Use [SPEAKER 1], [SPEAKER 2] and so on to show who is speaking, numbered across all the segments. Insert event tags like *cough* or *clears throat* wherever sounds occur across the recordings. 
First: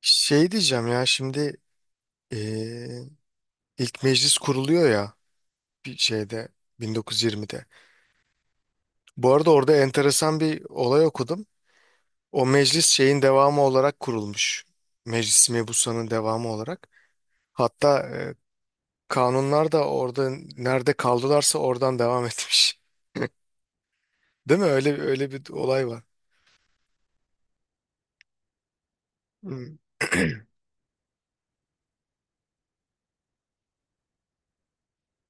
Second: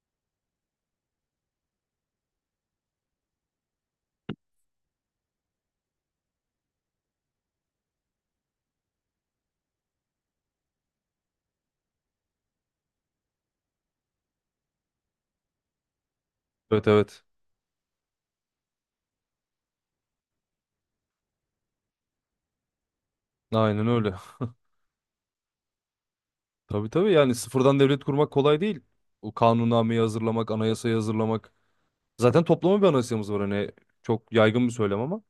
[SPEAKER 1] Şey diyeceğim ya şimdi eee, ilk meclis kuruluyor ya bir şeyde 1920'de. Bu arada orada enteresan bir olay okudum. O meclis şeyin devamı olarak kurulmuş. Meclis mebusanın devamı olarak.
[SPEAKER 2] Evet, evet.
[SPEAKER 1] Hatta kanunlar da orada nerede kaldılarsa oradan devam *laughs* etmiş.
[SPEAKER 2] Aynen öyle.
[SPEAKER 1] Değil mi? Öyle öyle bir olay var.
[SPEAKER 2] *laughs* Tabii, tabii, yani sıfırdan devlet kurmak kolay değil. O
[SPEAKER 1] Hmm.
[SPEAKER 2] kanunnameyi
[SPEAKER 1] *clears throat*
[SPEAKER 2] hazırlamak, anayasayı hazırlamak. Zaten toplama bir anayasamız var, hani çok yaygın bir söylem ama.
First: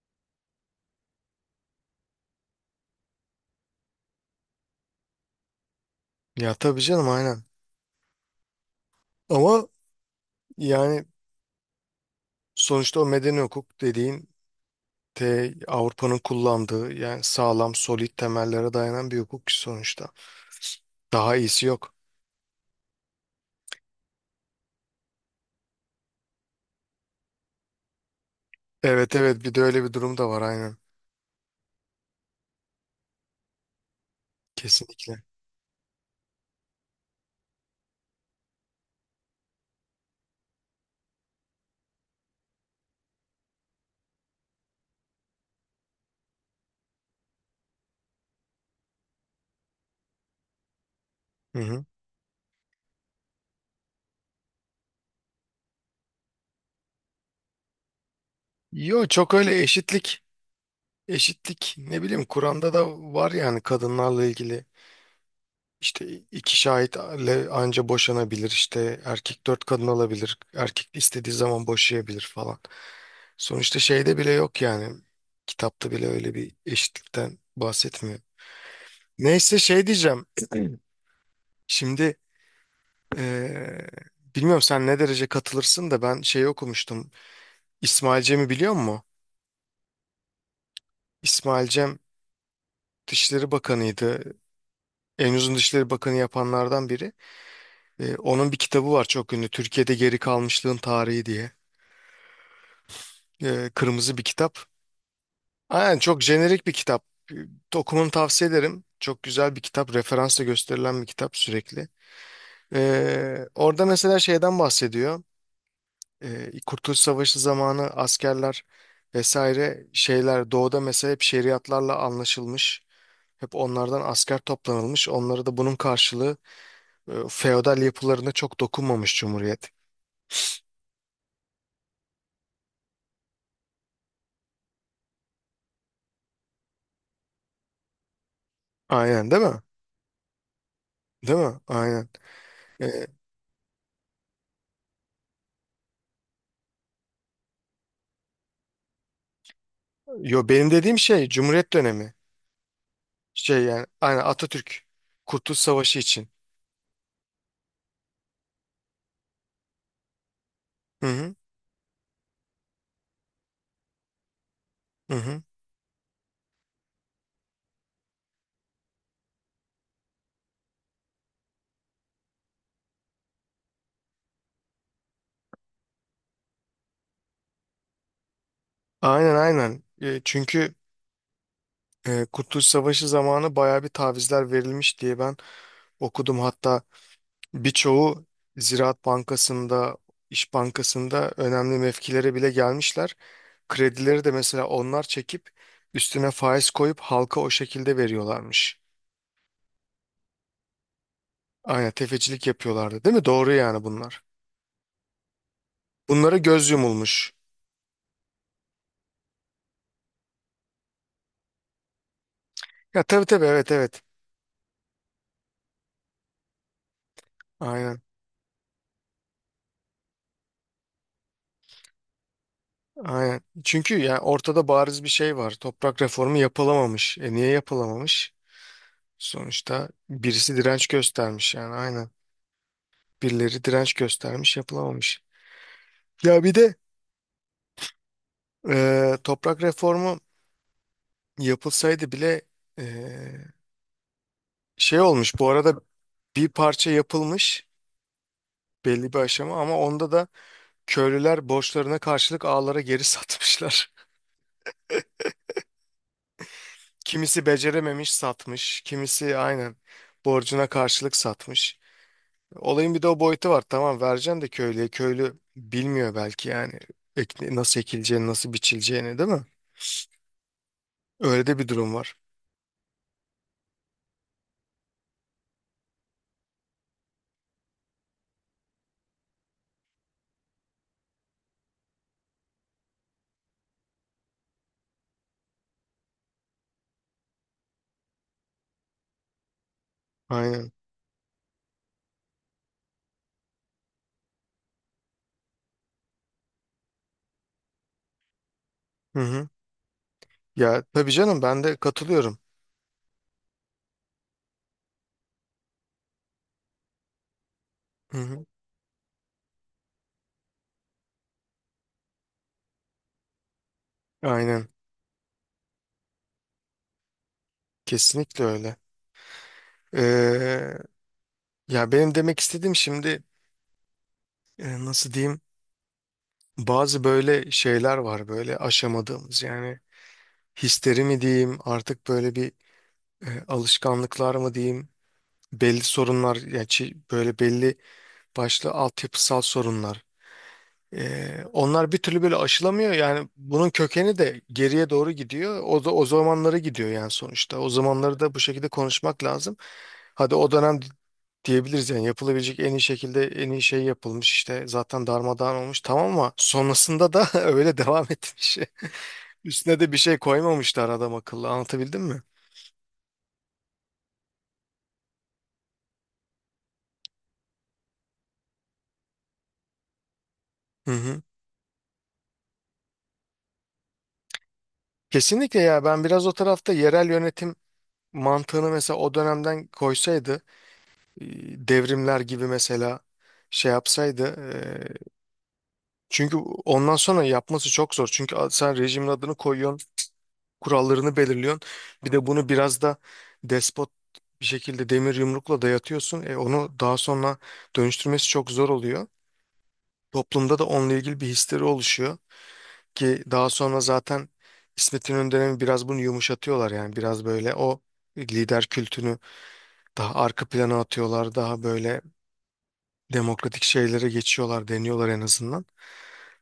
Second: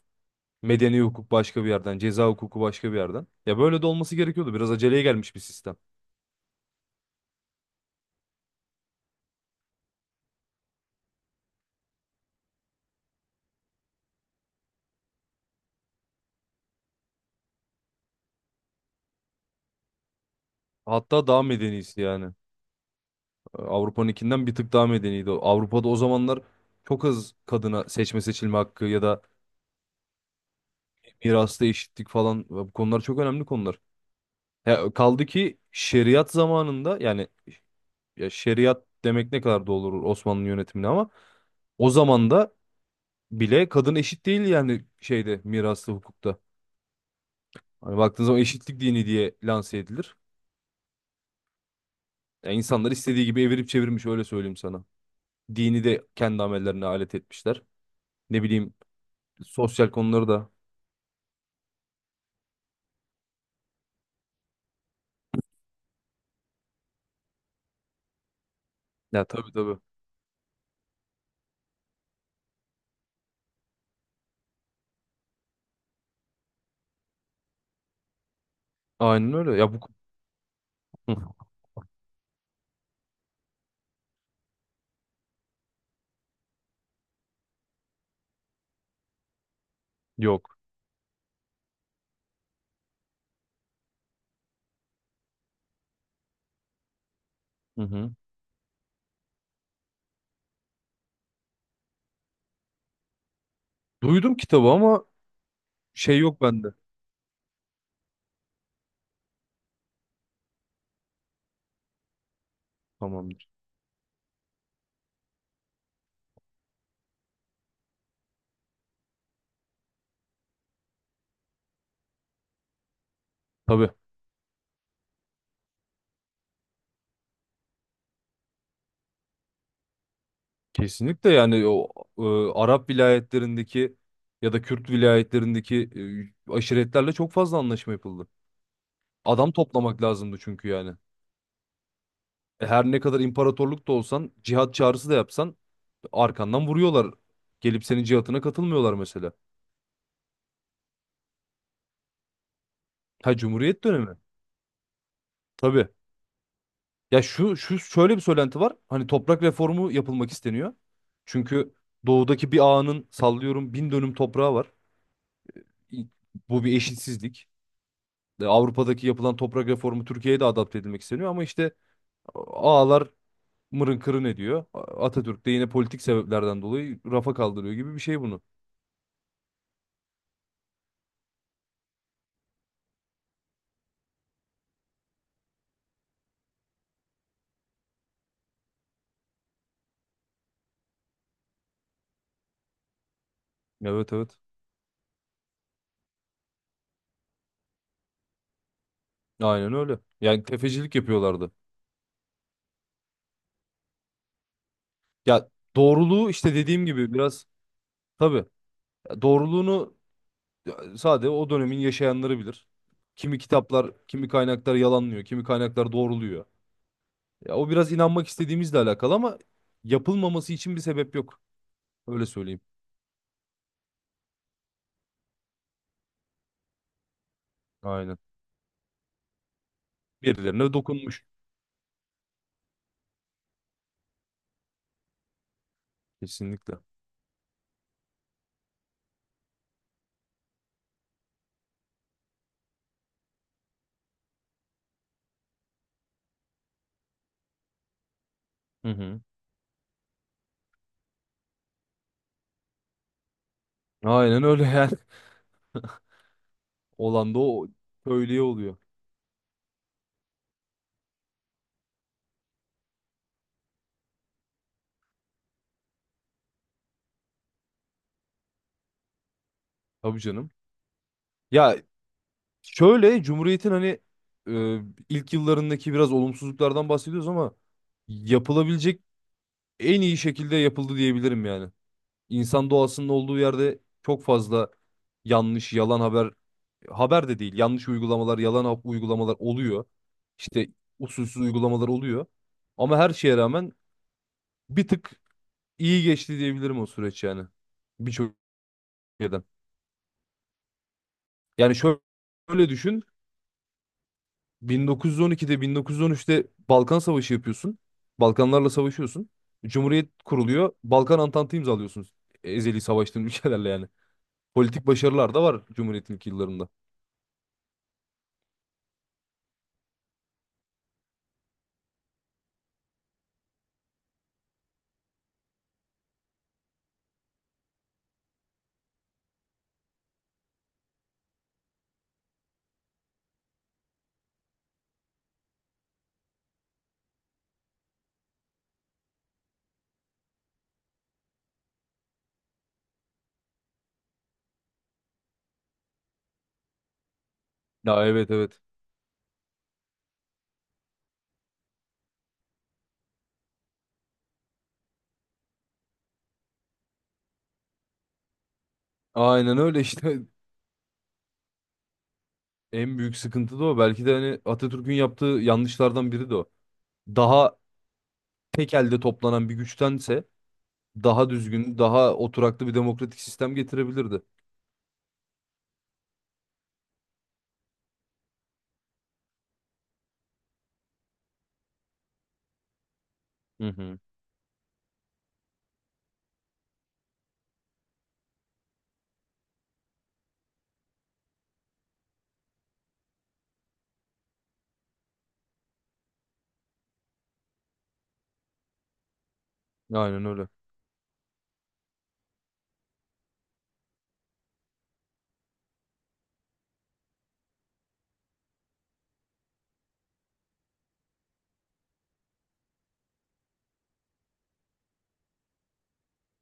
[SPEAKER 2] Medeni hukuk başka bir yerden, ceza hukuku başka bir yerden. Ya böyle de olması gerekiyordu. Biraz aceleye gelmiş bir sistem.
[SPEAKER 1] Ya tabii canım aynen. Ama yani sonuçta o medeni hukuk dediğin de Avrupa'nın kullandığı yani sağlam, solid temellere dayanan bir hukuk ki sonuçta.
[SPEAKER 2] Hatta
[SPEAKER 1] Daha
[SPEAKER 2] daha
[SPEAKER 1] iyisi yok.
[SPEAKER 2] medenisi yani. Avrupa'nınkinden bir tık daha medeniydi. Avrupa'da o zamanlar çok az kadına seçme seçilme hakkı ya
[SPEAKER 1] Evet,
[SPEAKER 2] da
[SPEAKER 1] evet, bir de öyle bir durum da var aynen.
[SPEAKER 2] mirasta eşitlik falan, bu konular çok önemli konular. Ya
[SPEAKER 1] Kesinlikle.
[SPEAKER 2] kaldı ki şeriat zamanında yani, ya şeriat demek ne kadar doğru olur Osmanlı yönetimine, ama o zamanda bile kadın eşit değil, yani şeyde, miraslı hukukta. Hani baktığın zaman eşitlik dini diye lanse edilir.
[SPEAKER 1] Hı hı.
[SPEAKER 2] Yani insanlar istediği gibi evirip çevirmiş, öyle söyleyeyim sana. Dini de kendi amellerine alet etmişler. Ne bileyim,
[SPEAKER 1] Yo, çok öyle
[SPEAKER 2] sosyal
[SPEAKER 1] eşitlik
[SPEAKER 2] konuları da.
[SPEAKER 1] eşitlik ne bileyim Kur'an'da da var yani kadınlarla ilgili işte iki şahitle anca boşanabilir işte
[SPEAKER 2] Ya
[SPEAKER 1] erkek
[SPEAKER 2] tabii,
[SPEAKER 1] dört
[SPEAKER 2] tabii.
[SPEAKER 1] kadın alabilir erkek istediği zaman boşayabilir falan. Sonuçta şeyde bile yok yani kitapta bile öyle bir eşitlikten bahsetmiyor.
[SPEAKER 2] Aynen öyle.
[SPEAKER 1] Neyse
[SPEAKER 2] Ya bu.
[SPEAKER 1] şey diyeceğim. *clears throat*
[SPEAKER 2] Hı,
[SPEAKER 1] Şimdi eee, bilmiyorum sen ne derece katılırsın da ben şeyi okumuştum. İsmail Cem'i biliyor musun?
[SPEAKER 2] yok.
[SPEAKER 1] İsmail Cem Dışişleri Bakanı'ydı. En uzun Dışişleri Bakanı yapanlardan biri.
[SPEAKER 2] Hı hı.
[SPEAKER 1] Onun bir kitabı var çok ünlü. Türkiye'de Geri Kalmışlığın Tarihi diye. Kırmızı bir
[SPEAKER 2] Duydum
[SPEAKER 1] kitap.
[SPEAKER 2] kitabı ama
[SPEAKER 1] Aynen
[SPEAKER 2] şey,
[SPEAKER 1] çok
[SPEAKER 2] yok
[SPEAKER 1] jenerik
[SPEAKER 2] bende.
[SPEAKER 1] bir kitap. Eee, Okumanı tavsiye ederim. Çok güzel bir kitap. Referansla gösterilen bir kitap sürekli. Eee,
[SPEAKER 2] Tamamdır.
[SPEAKER 1] orada mesela şeyden bahsediyor. Kurtuluş Savaşı zamanı askerler vesaire şeyler doğuda mesela hep şeriatlarla anlaşılmış. Hep
[SPEAKER 2] Tabii.
[SPEAKER 1] onlardan asker toplanılmış. Onlara da bunun karşılığı feodal yapılarına çok dokunmamış Cumhuriyet.
[SPEAKER 2] Kesinlikle, yani o Arap vilayetlerindeki ya da Kürt vilayetlerindeki aşiretlerle çok fazla anlaşma yapıldı.
[SPEAKER 1] Aynen, değil
[SPEAKER 2] Adam
[SPEAKER 1] mi?
[SPEAKER 2] toplamak lazımdı çünkü yani.
[SPEAKER 1] Değil mi? Aynen.
[SPEAKER 2] Her ne
[SPEAKER 1] E,
[SPEAKER 2] kadar imparatorluk da olsan, cihat çağrısı da yapsan, arkandan vuruyorlar. Gelip senin cihatına katılmıyorlar mesela.
[SPEAKER 1] yo benim dediğim şey Cumhuriyet dönemi.
[SPEAKER 2] Ha,
[SPEAKER 1] Şey
[SPEAKER 2] Cumhuriyet
[SPEAKER 1] yani
[SPEAKER 2] dönemi.
[SPEAKER 1] aynen Atatürk Kurtuluş
[SPEAKER 2] Tabii.
[SPEAKER 1] Savaşı için.
[SPEAKER 2] Ya şu şöyle bir söylenti var. Hani toprak reformu yapılmak isteniyor.
[SPEAKER 1] Hı hı.
[SPEAKER 2] Çünkü doğudaki bir ağanın, sallıyorum, bin dönüm toprağı var.
[SPEAKER 1] Hı hı.
[SPEAKER 2] İ- Bu bir eşitsizlik. Avrupa'daki yapılan toprak reformu Türkiye'ye de adapte edilmek isteniyor, ama işte ağalar mırın kırın ediyor. Atatürk de yine politik sebeplerden dolayı rafa kaldırıyor gibi bir şey bunu.
[SPEAKER 1] Aynen, aynen. Çünkü Kurtuluş Savaşı zamanı bayağı bir tavizler verilmiş diye ben okudum. Hatta birçoğu Ziraat Bankası'nda, İş Bankası'nda önemli mevkilere bile gelmişler.
[SPEAKER 2] Evet,
[SPEAKER 1] Kredileri de
[SPEAKER 2] evet.
[SPEAKER 1] mesela onlar çekip üstüne faiz koyup halka o şekilde veriyorlarmış.
[SPEAKER 2] Aynen öyle. Yani tefecilik yapıyorlardı.
[SPEAKER 1] Aynen tefecilik yapıyorlardı, değil mi? Doğru yani bunlar.
[SPEAKER 2] Ya doğruluğu,
[SPEAKER 1] Bunlara
[SPEAKER 2] işte
[SPEAKER 1] göz
[SPEAKER 2] dediğim gibi
[SPEAKER 1] yumulmuş.
[SPEAKER 2] biraz, tabii. Ya doğruluğunu. Ya, sadece o dönemin yaşayanları bilir.
[SPEAKER 1] Ya tabii,
[SPEAKER 2] Kimi
[SPEAKER 1] tabii, evet,
[SPEAKER 2] kitaplar,
[SPEAKER 1] evet.
[SPEAKER 2] kimi kaynaklar yalanlıyor, kimi kaynaklar doğruluyor. Ya o biraz
[SPEAKER 1] Aynen,
[SPEAKER 2] inanmak istediğimizle alakalı ama yapılmaması için bir sebep yok. Öyle söyleyeyim.
[SPEAKER 1] aynen. Çünkü yani ortada bariz bir şey var. Toprak reformu yapılamamış. E, niye
[SPEAKER 2] Aynen.
[SPEAKER 1] yapılamamış? Sonuçta birisi
[SPEAKER 2] Birilerine
[SPEAKER 1] direnç
[SPEAKER 2] dokunmuş.
[SPEAKER 1] göstermiş yani aynen. Birileri direnç göstermiş yapılamamış. Ya bir de
[SPEAKER 2] Kesinlikle.
[SPEAKER 1] Toprak reformu yapılsaydı bile ee, şey olmuş bu arada, bir parça yapılmış
[SPEAKER 2] Hı
[SPEAKER 1] belli bir
[SPEAKER 2] hı.
[SPEAKER 1] aşama ama onda da köylüler borçlarına karşılık ağlara geri satmışlar.
[SPEAKER 2] Aynen öyle yani.
[SPEAKER 1] *laughs*
[SPEAKER 2] *laughs* Olan da
[SPEAKER 1] Kimisi
[SPEAKER 2] o
[SPEAKER 1] becerememiş
[SPEAKER 2] köylüye oluyor.
[SPEAKER 1] satmış, kimisi aynen borcuna karşılık satmış. Olayın bir de o boyutu var, tamam vereceksin de köylüye, köylü bilmiyor belki yani nasıl ekileceğini, nasıl biçileceğini, değil mi?
[SPEAKER 2] Tabii canım.
[SPEAKER 1] Öyle de bir
[SPEAKER 2] Ya
[SPEAKER 1] durum var.
[SPEAKER 2] şöyle, Cumhuriyet'in hani e, ilk yıllarındaki biraz olumsuzluklardan bahsediyoruz ama yapılabilecek en iyi şekilde yapıldı diyebilirim yani. İnsan doğasının olduğu yerde çok fazla yanlış, yalan haber, haber de değil, yanlış uygulamalar, uygulamalar oluyor. İşte
[SPEAKER 1] Aynen.
[SPEAKER 2] usulsüz uygulamalar oluyor. Ama her şeye rağmen bir tık iyi geçti diyebilirim o süreç yani. Birçok
[SPEAKER 1] Hı
[SPEAKER 2] şeyden.
[SPEAKER 1] hı. Ya tabii canım ben de
[SPEAKER 2] Yani şöyle,
[SPEAKER 1] katılıyorum.
[SPEAKER 2] şöyle düşün. 1912'de, 1913'te Balkan Savaşı yapıyorsun.
[SPEAKER 1] Hı hı.
[SPEAKER 2] Balkanlarla savaşıyorsun. Cumhuriyet kuruluyor. Balkan Antantı imzalıyorsunuz. Ezeli savaştığın *laughs* ülkelerle yani.
[SPEAKER 1] Aynen.
[SPEAKER 2] Politik başarılar da var Cumhuriyet'in ilk yıllarında.
[SPEAKER 1] Kesinlikle öyle. Ee, ya benim demek istediğim şimdi, nasıl diyeyim, bazı böyle şeyler var böyle aşamadığımız yani, hisleri mi diyeyim artık, böyle bir alışkanlıklar mı diyeyim, belli sorunlar yani, böyle belli başlı altyapısal sorunlar. Onlar bir türlü böyle aşılamıyor yani, bunun kökeni de geriye doğru gidiyor, o da o zamanlara gidiyor yani. Sonuçta o
[SPEAKER 2] Ya
[SPEAKER 1] zamanları
[SPEAKER 2] evet,
[SPEAKER 1] da bu
[SPEAKER 2] evet.
[SPEAKER 1] şekilde konuşmak lazım, hadi o dönem diyebiliriz yani yapılabilecek en iyi şekilde en iyi şey yapılmış işte, zaten darmadağın olmuş tamam, ama sonrasında da *laughs* öyle devam etmiş, *laughs*
[SPEAKER 2] Aynen
[SPEAKER 1] üstüne
[SPEAKER 2] öyle
[SPEAKER 1] de bir şey
[SPEAKER 2] işte. *laughs*
[SPEAKER 1] koymamışlar adam akıllı, anlatabildim mi?
[SPEAKER 2] En büyük sıkıntı da o. Belki de hani Atatürk'ün yaptığı yanlışlardan biri de o. Daha tek elde toplanan bir güçtense
[SPEAKER 1] Hı hı.
[SPEAKER 2] daha düzgün, daha oturaklı bir demokratik sistem getirebilirdi.
[SPEAKER 1] Kesinlikle ya, ben biraz o tarafta yerel yönetim mantığını mesela o dönemden koysaydı, e, devrimler gibi mesela
[SPEAKER 2] Hı
[SPEAKER 1] şey
[SPEAKER 2] hı.
[SPEAKER 1] yapsaydı, e, çünkü ondan sonra yapması çok zor. Çünkü sen rejimin adını koyuyorsun, kurallarını belirliyorsun. Bir de bunu biraz da despot bir şekilde demir yumrukla dayatıyorsun. Onu daha sonra dönüştürmesi çok zor oluyor.
[SPEAKER 2] Aynen öyle.
[SPEAKER 1] Toplumda da onunla ilgili bir histeri oluşuyor ki daha sonra zaten İsmet İnönü dönemi biraz bunu yumuşatıyorlar yani, biraz böyle o lider kültünü daha arka plana atıyorlar, daha böyle demokratik şeylere geçiyorlar, deniyorlar en azından.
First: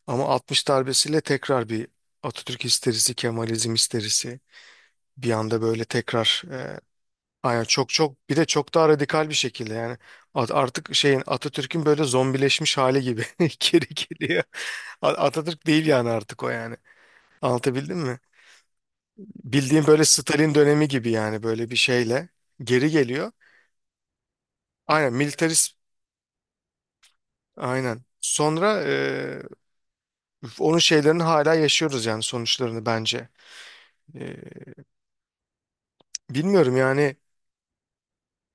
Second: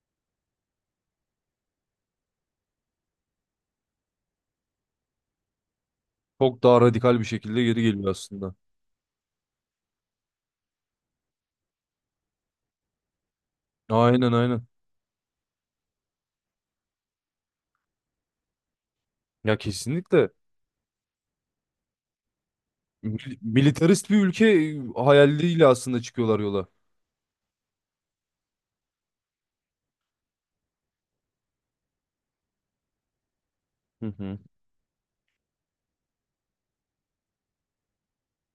[SPEAKER 1] Ama 60 darbesiyle tekrar bir Atatürk histerisi, Kemalizm histerisi bir anda böyle tekrar
[SPEAKER 2] Çok
[SPEAKER 1] e,
[SPEAKER 2] daha radikal bir şekilde
[SPEAKER 1] aynen
[SPEAKER 2] geri
[SPEAKER 1] çok
[SPEAKER 2] geliyor
[SPEAKER 1] çok, bir de
[SPEAKER 2] aslında.
[SPEAKER 1] çok daha radikal bir şekilde yani, artık şeyin Atatürk'ün böyle zombileşmiş hali gibi *laughs* geri
[SPEAKER 2] Aynen,
[SPEAKER 1] geliyor.
[SPEAKER 2] aynen.
[SPEAKER 1] Atatürk değil yani artık o yani. Anlatabildim mi?
[SPEAKER 2] Ya
[SPEAKER 1] Bildiğim böyle
[SPEAKER 2] kesinlikle.
[SPEAKER 1] Stalin dönemi gibi yani, böyle bir şeyle geri geliyor.
[SPEAKER 2] Militarist bir ülke
[SPEAKER 1] Aynen
[SPEAKER 2] hayaliyle
[SPEAKER 1] militarist,
[SPEAKER 2] aslında çıkıyorlar yola.
[SPEAKER 1] aynen. Sonra Üf, onun şeylerini hala yaşıyoruz yani sonuçlarını, bence.
[SPEAKER 2] Hı
[SPEAKER 1] Ee,
[SPEAKER 2] hı.
[SPEAKER 1] bilmiyorum yani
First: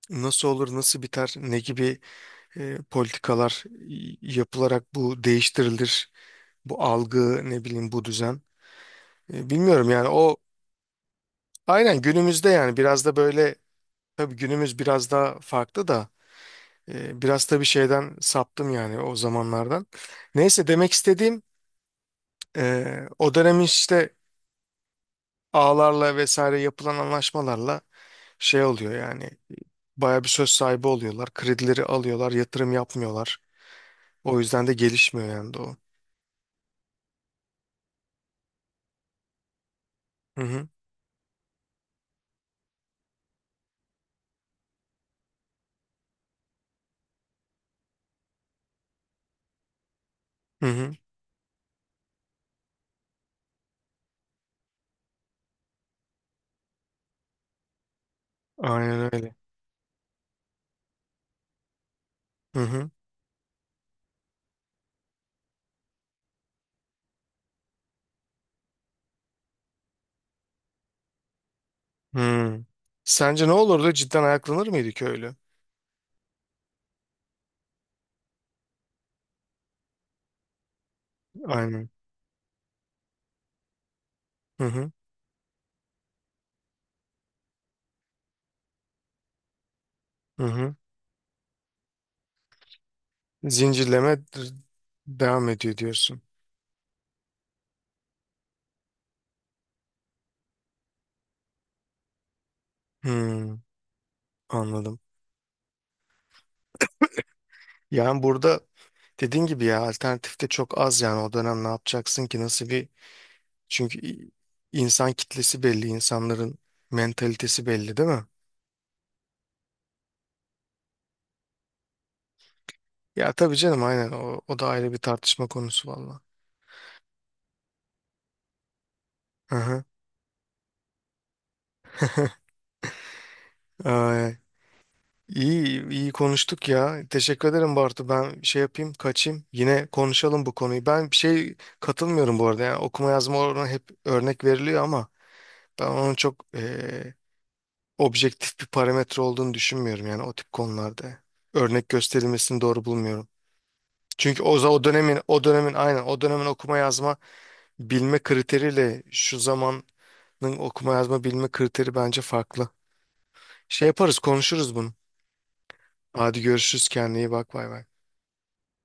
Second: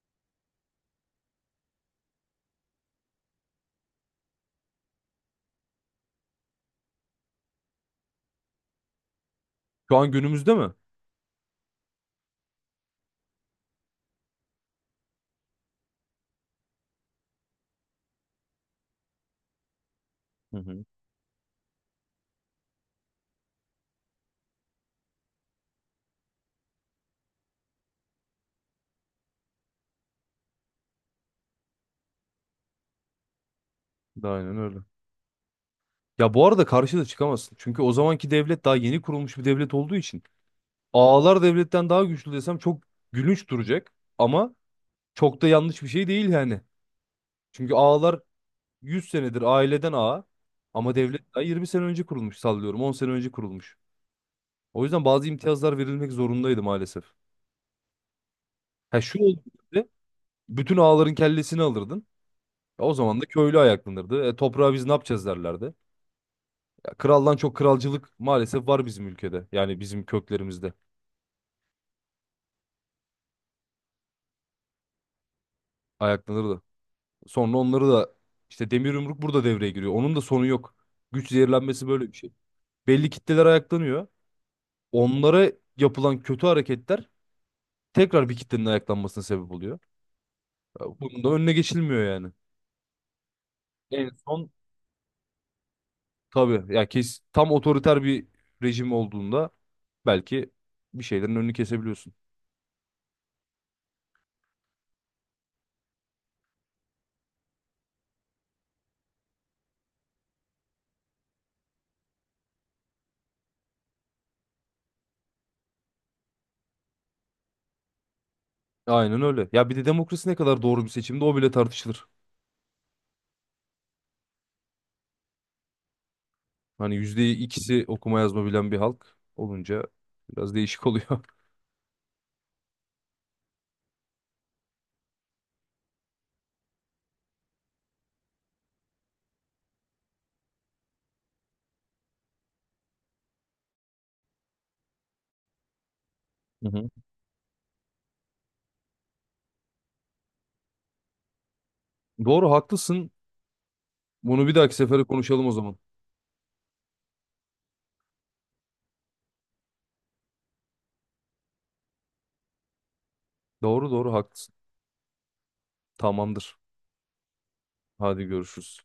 [SPEAKER 1] nasıl olur, nasıl biter, ne gibi politikalar yapılarak bu değiştirilir, bu algı, ne bileyim bu düzen. Bilmiyorum
[SPEAKER 2] Şu
[SPEAKER 1] yani
[SPEAKER 2] an
[SPEAKER 1] o,
[SPEAKER 2] günümüzde mi?
[SPEAKER 1] aynen günümüzde yani, biraz da böyle, tabii günümüz biraz daha farklı da, biraz da bir şeyden saptım yani o zamanlardan.
[SPEAKER 2] Hı
[SPEAKER 1] Neyse
[SPEAKER 2] hı.
[SPEAKER 1] demek istediğim o dönem işte ağlarla vesaire yapılan anlaşmalarla şey oluyor yani. Baya bir söz sahibi oluyorlar. Kredileri alıyorlar, yatırım yapmıyorlar. O
[SPEAKER 2] Aynen
[SPEAKER 1] yüzden de
[SPEAKER 2] öyle.
[SPEAKER 1] gelişmiyor yani doğu.
[SPEAKER 2] Ya bu arada karşı da çıkamazsın. Çünkü o zamanki devlet daha yeni kurulmuş bir devlet olduğu için
[SPEAKER 1] Hı hı.
[SPEAKER 2] ağalar devletten daha güçlü desem çok gülünç duracak, ama çok da yanlış bir şey değil yani. Çünkü ağalar 100 senedir aileden ağa,
[SPEAKER 1] Hı hı.
[SPEAKER 2] ama devlet daha 20 sene önce kurulmuş, sallıyorum 10 sene önce kurulmuş. O yüzden bazı imtiyazlar verilmek zorundaydı maalesef. Ha,
[SPEAKER 1] Aynen
[SPEAKER 2] şu
[SPEAKER 1] öyle.
[SPEAKER 2] olduğunda bütün ağaların kellesini alırdın.
[SPEAKER 1] Hı
[SPEAKER 2] Ya,
[SPEAKER 1] hı.
[SPEAKER 2] o zaman da köylü ayaklanırdı. E, toprağı biz ne yapacağız derlerdi. Ya, kraldan çok kralcılık maalesef var bizim ülkede. Yani bizim köklerimizde
[SPEAKER 1] Hı. Sence ne olurdu? Cidden ayaklanır mıydı köylü?
[SPEAKER 2] ayaklanırdı. Sonra onları da işte demir yumruk burada devreye giriyor. Onun da sonu yok. Güç zehirlenmesi
[SPEAKER 1] Aynen.
[SPEAKER 2] böyle bir şey. Belli kitleler ayaklanıyor.
[SPEAKER 1] Hı hı.
[SPEAKER 2] Onlara yapılan kötü hareketler tekrar bir kitlenin ayaklanmasına sebep oluyor.
[SPEAKER 1] Hı hı.
[SPEAKER 2] Ya bunun da önüne geçilmiyor yani. En
[SPEAKER 1] Zincirleme
[SPEAKER 2] son,
[SPEAKER 1] devam ediyor diyorsun.
[SPEAKER 2] tabii ya, kes, tam otoriter bir rejim olduğunda belki bir şeylerin önünü kesebiliyorsun.
[SPEAKER 1] Hı. Anladım. Yani burada dediğin gibi ya, alternatif de çok az yani o dönem ne yapacaksın ki, nasıl bir, çünkü insan kitlesi belli, insanların mentalitesi belli, değil mi?
[SPEAKER 2] Aynen öyle. Ya bir de demokrasi ne kadar doğru bir seçimde, o bile tartışılır.
[SPEAKER 1] Ya tabii canım aynen, o, da ayrı bir tartışma konusu valla.
[SPEAKER 2] Hani yüzde ikisi okuma yazma bilen bir halk
[SPEAKER 1] Hı hı.
[SPEAKER 2] olunca biraz değişik oluyor.
[SPEAKER 1] Ee, iyi iyi konuştuk ya. Teşekkür ederim Bartu. Ben şey yapayım, kaçayım. Yine konuşalım bu konuyu. Ben bir şey katılmıyorum bu arada. Yani okuma yazma oranı hep örnek veriliyor ama ben onun çok
[SPEAKER 2] *laughs* Hı hı.
[SPEAKER 1] objektif bir parametre olduğunu düşünmüyorum yani o tip konularda. Örnek
[SPEAKER 2] Doğru,
[SPEAKER 1] gösterilmesini doğru
[SPEAKER 2] haklısın.
[SPEAKER 1] bulmuyorum. Çünkü
[SPEAKER 2] Bunu bir
[SPEAKER 1] o, za-
[SPEAKER 2] dahaki
[SPEAKER 1] o
[SPEAKER 2] sefere
[SPEAKER 1] dönemin
[SPEAKER 2] konuşalım o zaman.
[SPEAKER 1] aynen o dönemin okuma yazma bilme kriteriyle şu zamanın okuma yazma bilme kriteri bence farklı. Şey
[SPEAKER 2] Doğru, doğru,
[SPEAKER 1] yaparız,
[SPEAKER 2] haklısın.
[SPEAKER 1] konuşuruz bunu. Hadi
[SPEAKER 2] Tamamdır.
[SPEAKER 1] görüşürüz, kendine iyi bak, bay bay.
[SPEAKER 2] Hadi görüşürüz.